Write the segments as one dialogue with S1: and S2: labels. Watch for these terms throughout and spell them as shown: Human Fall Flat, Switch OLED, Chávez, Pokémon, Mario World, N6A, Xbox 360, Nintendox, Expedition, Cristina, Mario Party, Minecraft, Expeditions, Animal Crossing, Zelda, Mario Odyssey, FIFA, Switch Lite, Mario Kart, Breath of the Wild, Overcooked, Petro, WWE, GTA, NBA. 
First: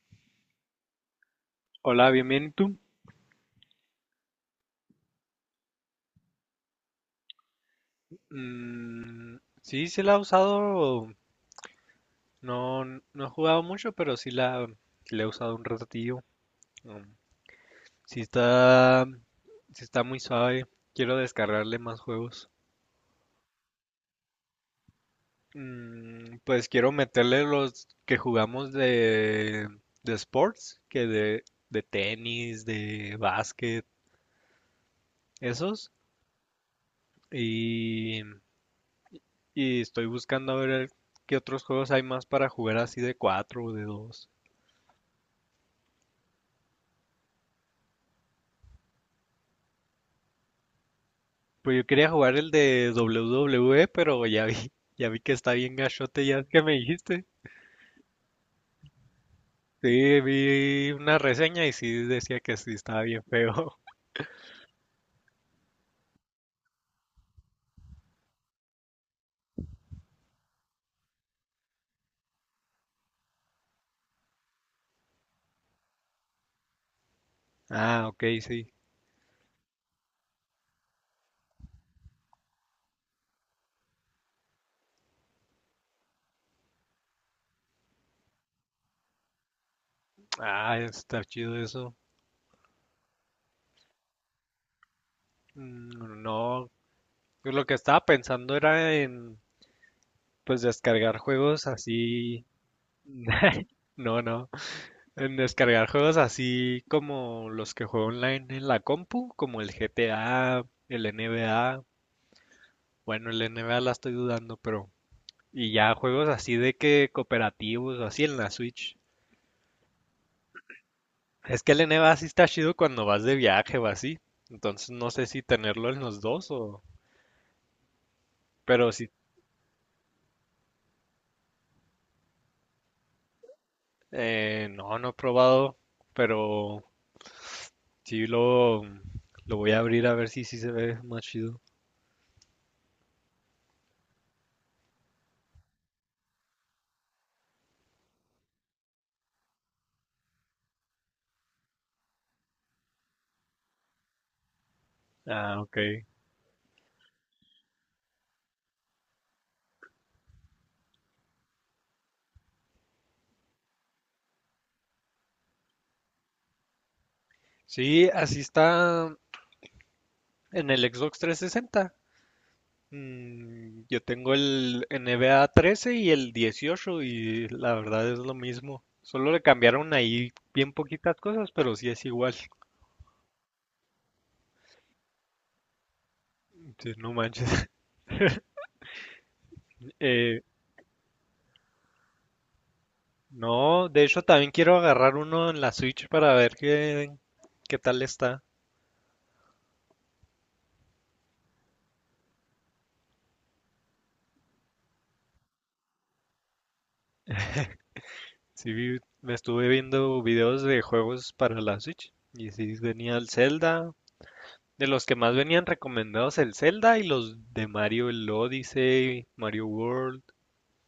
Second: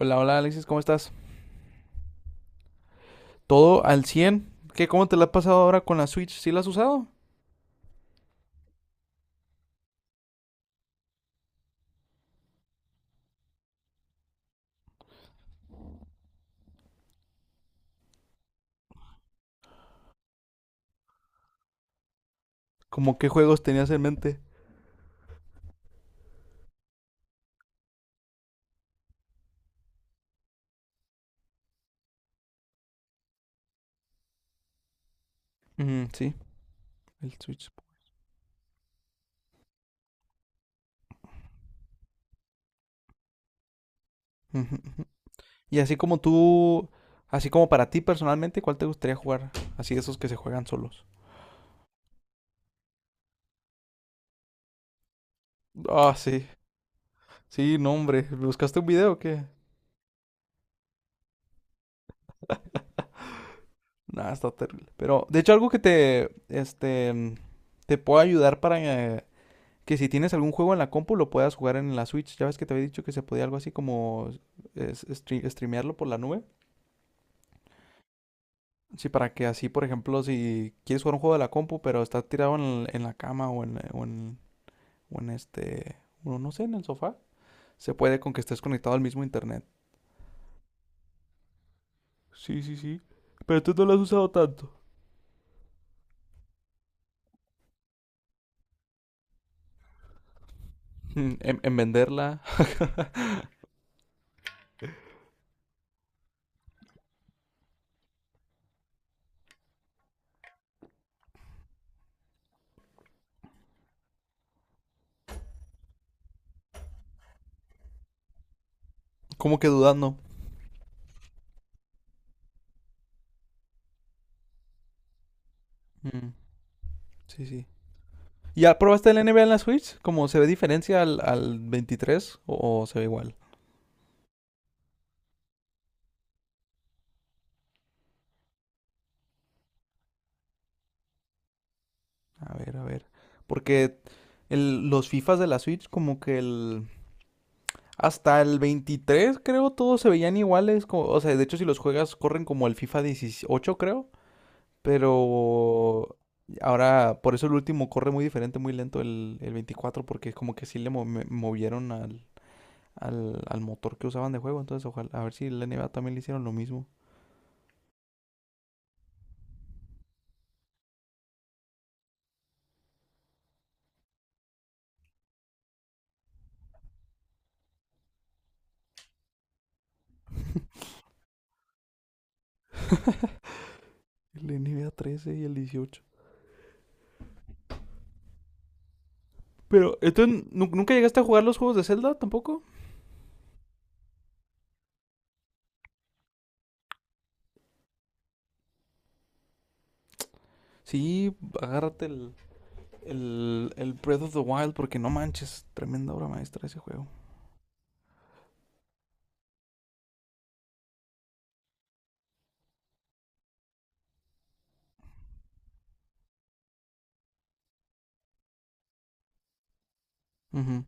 S1: Hola, hola Alexis, ¿cómo estás?
S2: Hola, bienvenido. ¿tú?
S1: ¿Todo al cien? ¿Cómo te la has pasado ahora con la Switch? ¿Sí la has usado?
S2: Mm, sí, sí la he usado. No, no he jugado mucho, pero sí la he usado un ratillo. Mm, sí está, sí está muy suave. Quiero descargarle más juegos.
S1: ¿Cómo qué juegos tenías en mente?
S2: Pues quiero meterle los que jugamos de sports, que de tenis, de básquet, esos.
S1: Ujú, sí, el Switch.
S2: Y, y estoy buscando a ver qué otros juegos hay más para jugar así de cuatro o de dos.
S1: Ujú, ujú. Y así como tú, así como para ti personalmente, ¿cuál te gustaría jugar? Así de esos que se juegan solos.
S2: Pues yo quería jugar el de WWE, pero ya vi que está bien
S1: Ah,
S2: gachote, ya
S1: sí.
S2: es que me dijiste.
S1: Sí, no, hombre. ¿Buscaste un video o qué?
S2: Sí, vi una reseña y sí decía que sí estaba bien feo.
S1: Nah, está terrible. Pero, de hecho, algo que te puede ayudar para, que si tienes algún juego en la compu lo puedas jugar en la Switch. Ya ves que te había dicho que se podía algo así como streamearlo por la nube.
S2: Ah, ok, sí.
S1: Sí, para que así, por ejemplo, si quieres jugar un juego de la compu, pero está tirado en la cama o en este, o no sé, en el sofá, se puede con que estés conectado al mismo internet.
S2: Ah, está chido eso.
S1: Sí, sí, sí. Pero tú no lo has usado tanto.
S2: Mm, no, pues lo que estaba pensando era pues descargar
S1: En,
S2: juegos
S1: en venderla,
S2: así. No, no. En descargar juegos así como los que juego online en la compu, como el GTA, el NBA. Bueno, el NBA la estoy dudando, pero. Y ya juegos así de que cooperativos o así en la Switch.
S1: como que dudando.
S2: Es que el NBA sí está chido cuando vas de viaje o así. Entonces no sé si tenerlo en los
S1: Mm,
S2: dos o.
S1: sí, sí. ¿Ya
S2: Pero
S1: probaste
S2: sí,
S1: el NBA en la Switch? ¿Cómo se ve diferencia al 23 o se ve igual?
S2: no, no he probado. Pero sí lo voy a abrir a ver si sí se ve más chido.
S1: A ver, a ver. Porque los FIFAs de la Switch, como que el... Hasta el 23 creo, todos se veían iguales. O sea, de hecho, si los juegas, corren como el FIFA 18 creo.
S2: Ah, ok.
S1: Pero ahora, por eso el último corre muy diferente, muy lento el 24 porque como que sí le movieron al motor que usaban de juego. Entonces, ojalá, a ver si el NBA también le hicieron lo mismo.
S2: Sí, así está en el Xbox 360. Yo tengo el N6A 13 y el 18 y la verdad es lo mismo. Solo le cambiaron ahí bien poquitas cosas, pero sí es igual.
S1: El NBA 13 y el 18.
S2: Entonces, no manches.
S1: Pero,
S2: Eh,
S1: entonces, ¿nunca llegaste a jugar los juegos de Zelda tampoco?
S2: no, de hecho también quiero agarrar uno en la Switch para ver qué tal está.
S1: Sí, agárrate el Breath of the Wild porque no manches, tremenda obra maestra ese juego.
S2: Sí, me estuve viendo videos de juegos para la Switch y sí venía el Zelda. De los que más venían recomendados el Zelda y los de Mario, el Odyssey, Mario World.
S1: Ujú.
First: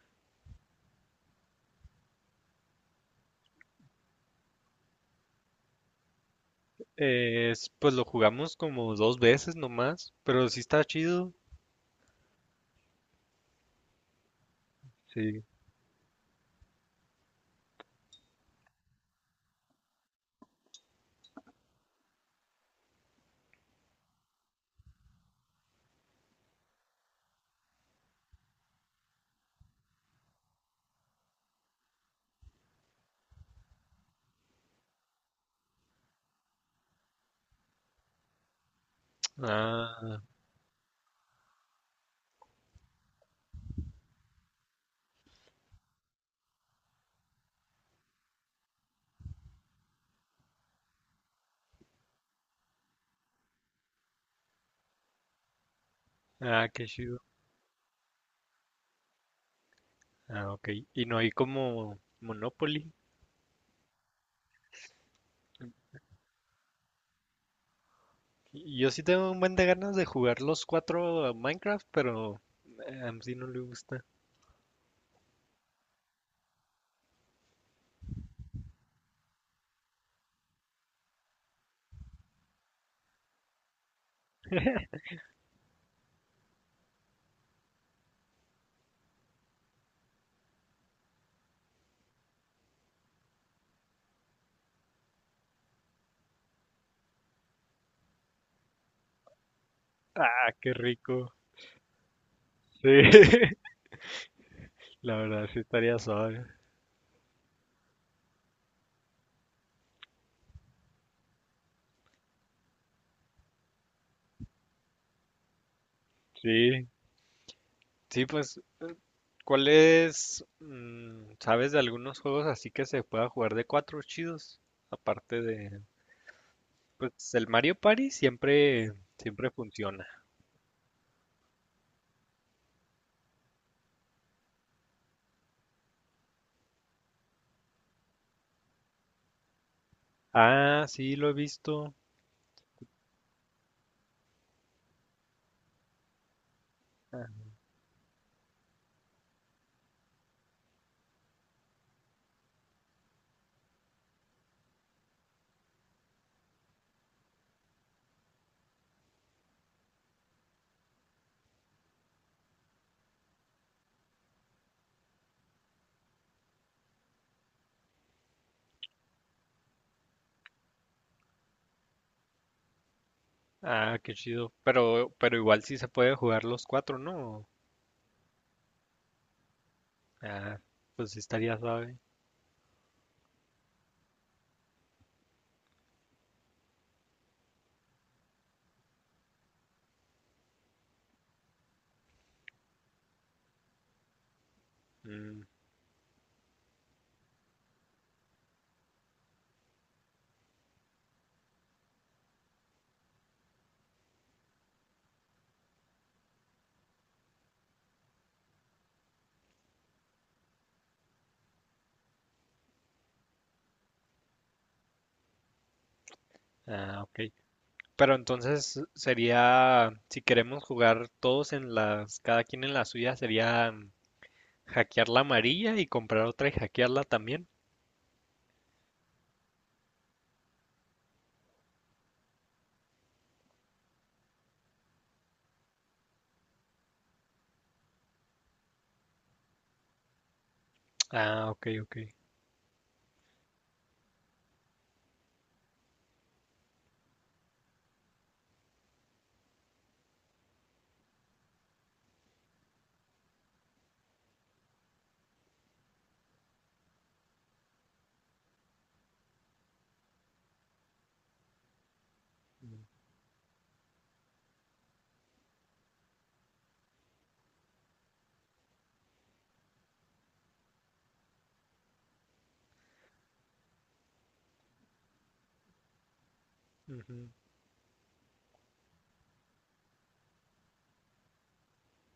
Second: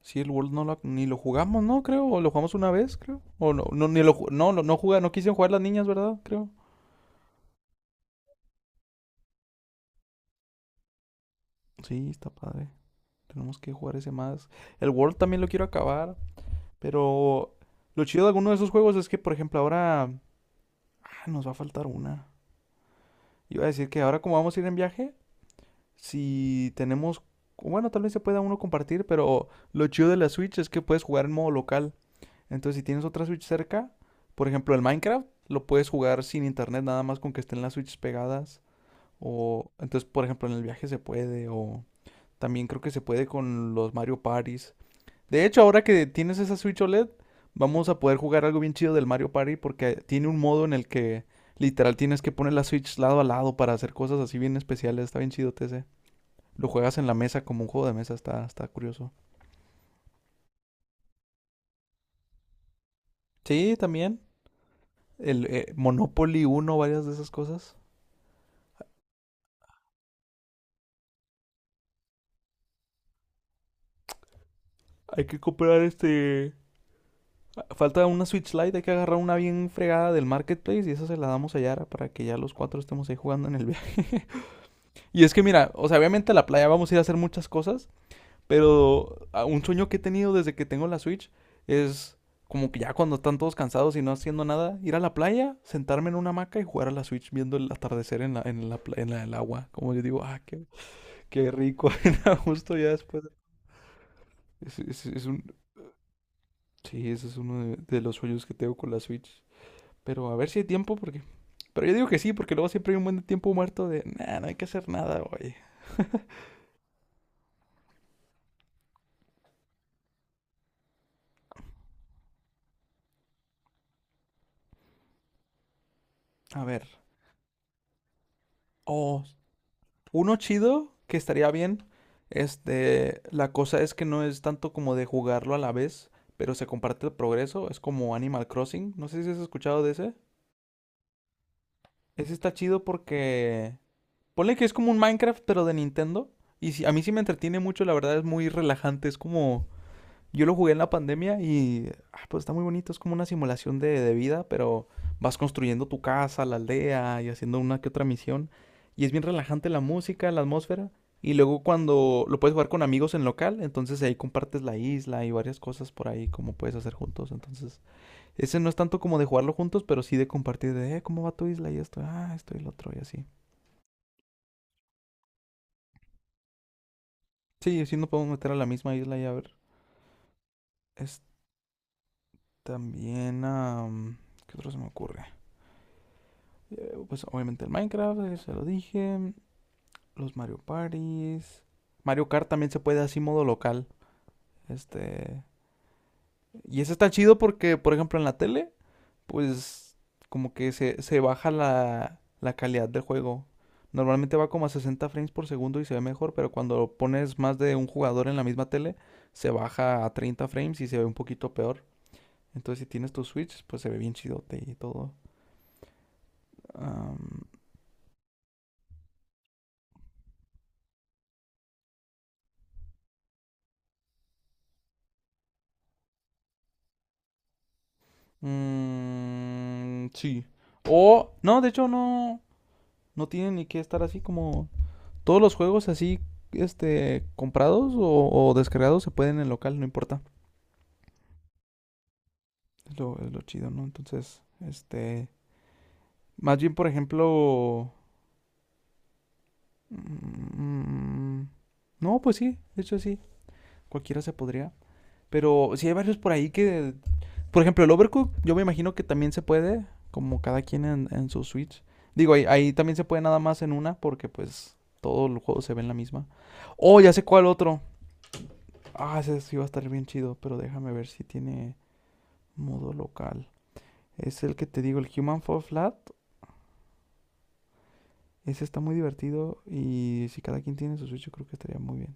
S1: Sí, el World ni lo jugamos, ¿no? Creo, o lo jugamos una vez, creo. O no, no, ni lo, no, no, no juega, no quisieron jugar las niñas, ¿verdad? Creo.
S2: Pues lo jugamos como dos veces nomás, pero sí está chido.
S1: Sí, está padre. Tenemos que jugar ese más. El World también
S2: Sí.
S1: lo quiero acabar, pero lo chido de alguno de esos juegos es que, por ejemplo, ahora ah, nos va a faltar una. Iba a decir que ahora como vamos a ir en viaje, si tenemos, bueno, tal vez se pueda uno compartir, pero lo chido de la Switch es que puedes jugar en modo local. Entonces, si tienes otra Switch cerca, por ejemplo, el Minecraft lo puedes jugar sin internet, nada más con que estén las Switches pegadas. O entonces,
S2: Ah,
S1: por ejemplo, en el viaje se puede. O también creo que se puede con los Mario Parties. De hecho, ahora que tienes esa Switch OLED, vamos a poder jugar algo bien chido del Mario Party porque tiene un modo en el que literal tienes que poner la Switch lado a lado para hacer cosas así bien especiales. Está bien chido TC. Lo
S2: ah, qué
S1: juegas en la
S2: chido.
S1: mesa como un juego de mesa, está curioso.
S2: Ah, ok. Y no hay como Monopoly.
S1: Sí, también. El Monopoly uno, varias de esas cosas.
S2: Y yo sí tengo un buen de ganas de jugar los cuatro a Minecraft, pero a sí no le gusta.
S1: Hay que comprar este. Falta una Switch Lite, hay que agarrar una bien fregada del marketplace y esa se la damos a Yara para que ya los cuatro estemos ahí jugando en el viaje. Y es que mira, o sea, obviamente a la playa vamos a ir a hacer muchas cosas, pero un sueño que he tenido desde que tengo la Switch es como que ya cuando están todos cansados y no haciendo nada, ir a la playa, sentarme en una hamaca y jugar a la Switch viendo el atardecer en el agua. Como yo digo,
S2: Ah, qué rico.
S1: qué rico, justo
S2: Sí,
S1: ya después. Es, es-
S2: la
S1: es un,
S2: verdad sí estaría suave.
S1: sí, ese es uno de los sueños que tengo con la Switch. Pero a ver si hay tiempo, porque. Pero yo digo que sí, porque luego siempre hay un buen de tiempo muerto de. Nah, no hay que hacer nada hoy.
S2: Sí, sí, pues, ¿ sabes de algunos juegos así que se pueda jugar de cuatro chidos? Aparte de.
S1: A ver.
S2: Pues el Mario Party siempre,
S1: Oh,
S2: siempre funciona.
S1: uno chido que estaría bien. Este. La cosa es que no es tanto como de jugarlo a la vez, pero se comparte el progreso. Es como Animal Crossing. No sé si has escuchado de ese.
S2: Ah, sí, lo he visto.
S1: Ese está chido porque. Ponle que es como un Minecraft, pero de Nintendo. Y si a mí sí me
S2: Ah,
S1: entretiene mucho, la verdad es muy relajante. Es como. Yo lo jugué en la pandemia y ah, pues está muy bonito, es como una simulación de vida, pero vas construyendo tu casa, la aldea y haciendo una que otra misión. Y es bien relajante la música, la atmósfera. Y luego cuando lo puedes jugar con amigos en local, entonces ahí compartes la isla y varias cosas por ahí como puedes hacer juntos. Entonces, ese no es tanto como de jugarlo juntos, pero sí de compartir de, ¿cómo va tu isla? Y esto, ah, esto y lo otro y así.
S2: ah, qué chido. Pero, igual sí se puede jugar los cuatro, ¿no?
S1: Sí, sí nos podemos meter a la misma isla y a ver.
S2: Ah, pues sí
S1: Es
S2: estaría suave.
S1: también, ¿qué otro se me ocurre? Pues obviamente el Minecraft, se lo dije. Los Mario Parties. Mario Kart también se puede así modo local. Este.
S2: Mm,
S1: Y ese está chido porque, por ejemplo, en la tele, pues como que se baja la calidad del juego. Normalmente va como a 60 frames por segundo y se ve mejor, pero cuando pones más de un jugador en la misma tele, se baja a 30 frames y se ve un poquito peor. Entonces, si tienes tu Switch, pues se ve bien chidote y todo.
S2: ah, ok.
S1: Am,
S2: Pero entonces sería, si queremos jugar todos cada quien en la suya, sería hackear la amarilla y comprar otra y hackearla también.
S1: Mm, sí. O, no, de hecho no, no tiene ni que estar así como todos los juegos así, este, comprados o descargados se pueden en local, no importa.
S2: Ah, ok, ok.
S1: Es lo chido, ¿no? Entonces, este, más bien, por ejemplo, mm, no, pues sí, de hecho sí, cualquiera se podría. Pero sí hay varios por ahí que por ejemplo, el Overcook, yo me imagino que también se puede, como cada quien en su Switch. Digo, ahí
S2: Mm,
S1: también se puede nada más en una, porque pues todo el juego se ve en la misma. Oh, ya sé cuál otro. Ah, ese sí va a estar bien chido, pero déjame ver si tiene modo local. Es el que te digo, el Human Fall Flat.
S2: ujú.
S1: Ese está muy divertido y si cada quien tiene su Switch, yo creo que estaría muy bien.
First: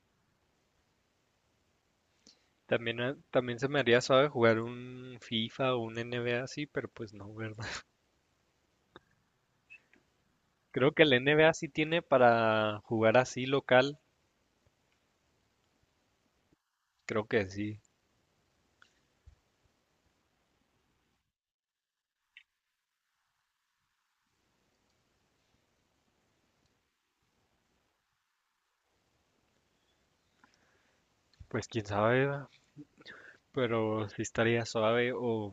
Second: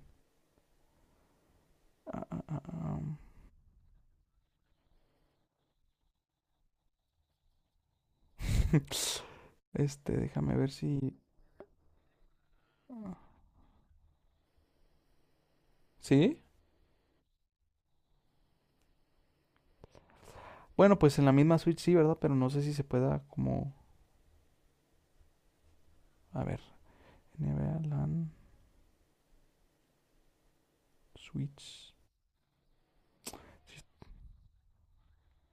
S1: Ah, ah, ah, ah.
S2: También, se me haría suave jugar un FIFA o un NBA así, pero pues no, ¿verdad?
S1: Este, déjame ver
S2: Creo que el
S1: si...
S2: NBA sí tiene para jugar así local,
S1: ¿Sí?
S2: creo que sí.
S1: Bueno, pues en la misma Switch sí, ¿verdad? Pero no sé si se pueda como... A ver. NBA LAN
S2: Pues quién
S1: Switch.
S2: sabe, ¿verdad?
S1: Sí,
S2: Pero sí estaría suave. O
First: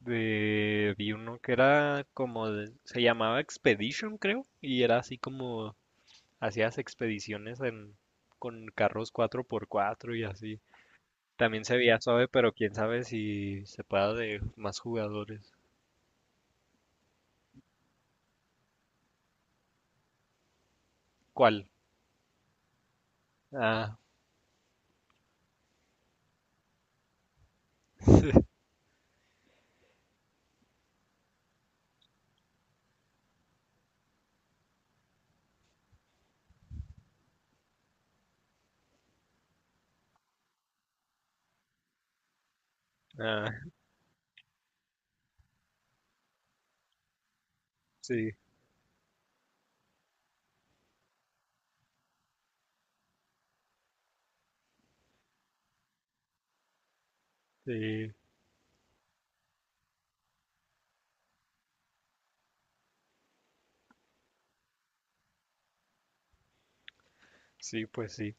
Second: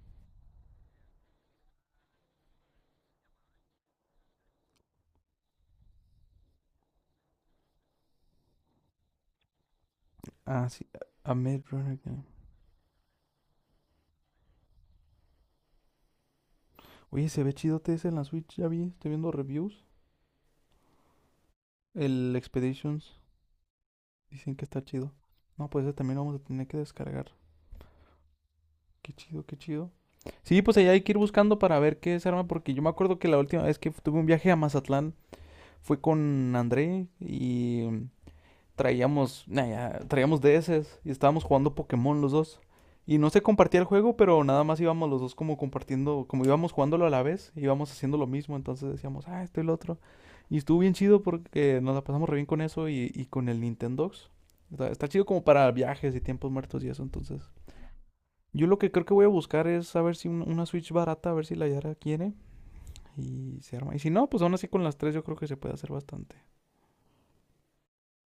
S2: de, Vi uno que era como, se llamaba Expedition, creo, y era así como hacías expediciones con carros 4x4 y así.
S1: ah, sí. Ahmed
S2: También se
S1: Runner
S2: veía
S1: Game.
S2: suave, pero quién sabe si se pueda de más jugadores.
S1: Oye, se ve chido ese en la Switch, ya vi, estoy viendo reviews.
S2: ¿Cuál?
S1: El Expeditions,
S2: Ah,
S1: dicen que está chido. No, pues ese también lo vamos a tener que descargar. Qué chido, qué chido. Sí, pues allá hay que ir buscando para ver qué se arma, porque yo me acuerdo que la última vez que tuve un viaje a Mazatlán fue con André y traíamos, nah, ya, traíamos DS y estábamos jugando Pokémon los dos. Y no se
S2: Ah,
S1: compartía el juego, pero nada más íbamos los dos como compartiendo, como íbamos jugándolo a la vez, íbamos haciendo lo
S2: sí,
S1: mismo, entonces decíamos, ah, esto y lo otro. Y estuvo bien chido porque nos la pasamos re bien con eso y con el Nintendox. Está, está chido como para viajes y tiempos muertos y eso, entonces.
S2: sí,
S1: Yo lo que creo que voy a buscar es a ver si una Switch barata, a ver si la Yara quiere y se arma. Y si no, pues aún así con las tres yo creo que se puede hacer bastante.
S2: sí, pues sí.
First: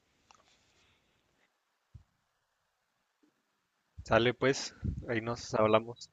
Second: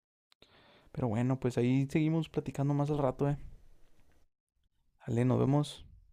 S1: Pero bueno, pues ahí seguimos platicando más al rato, ¿eh?
S2: Sale pues, ahí
S1: Ale, nos
S2: nos
S1: vemos.
S2: hablamos.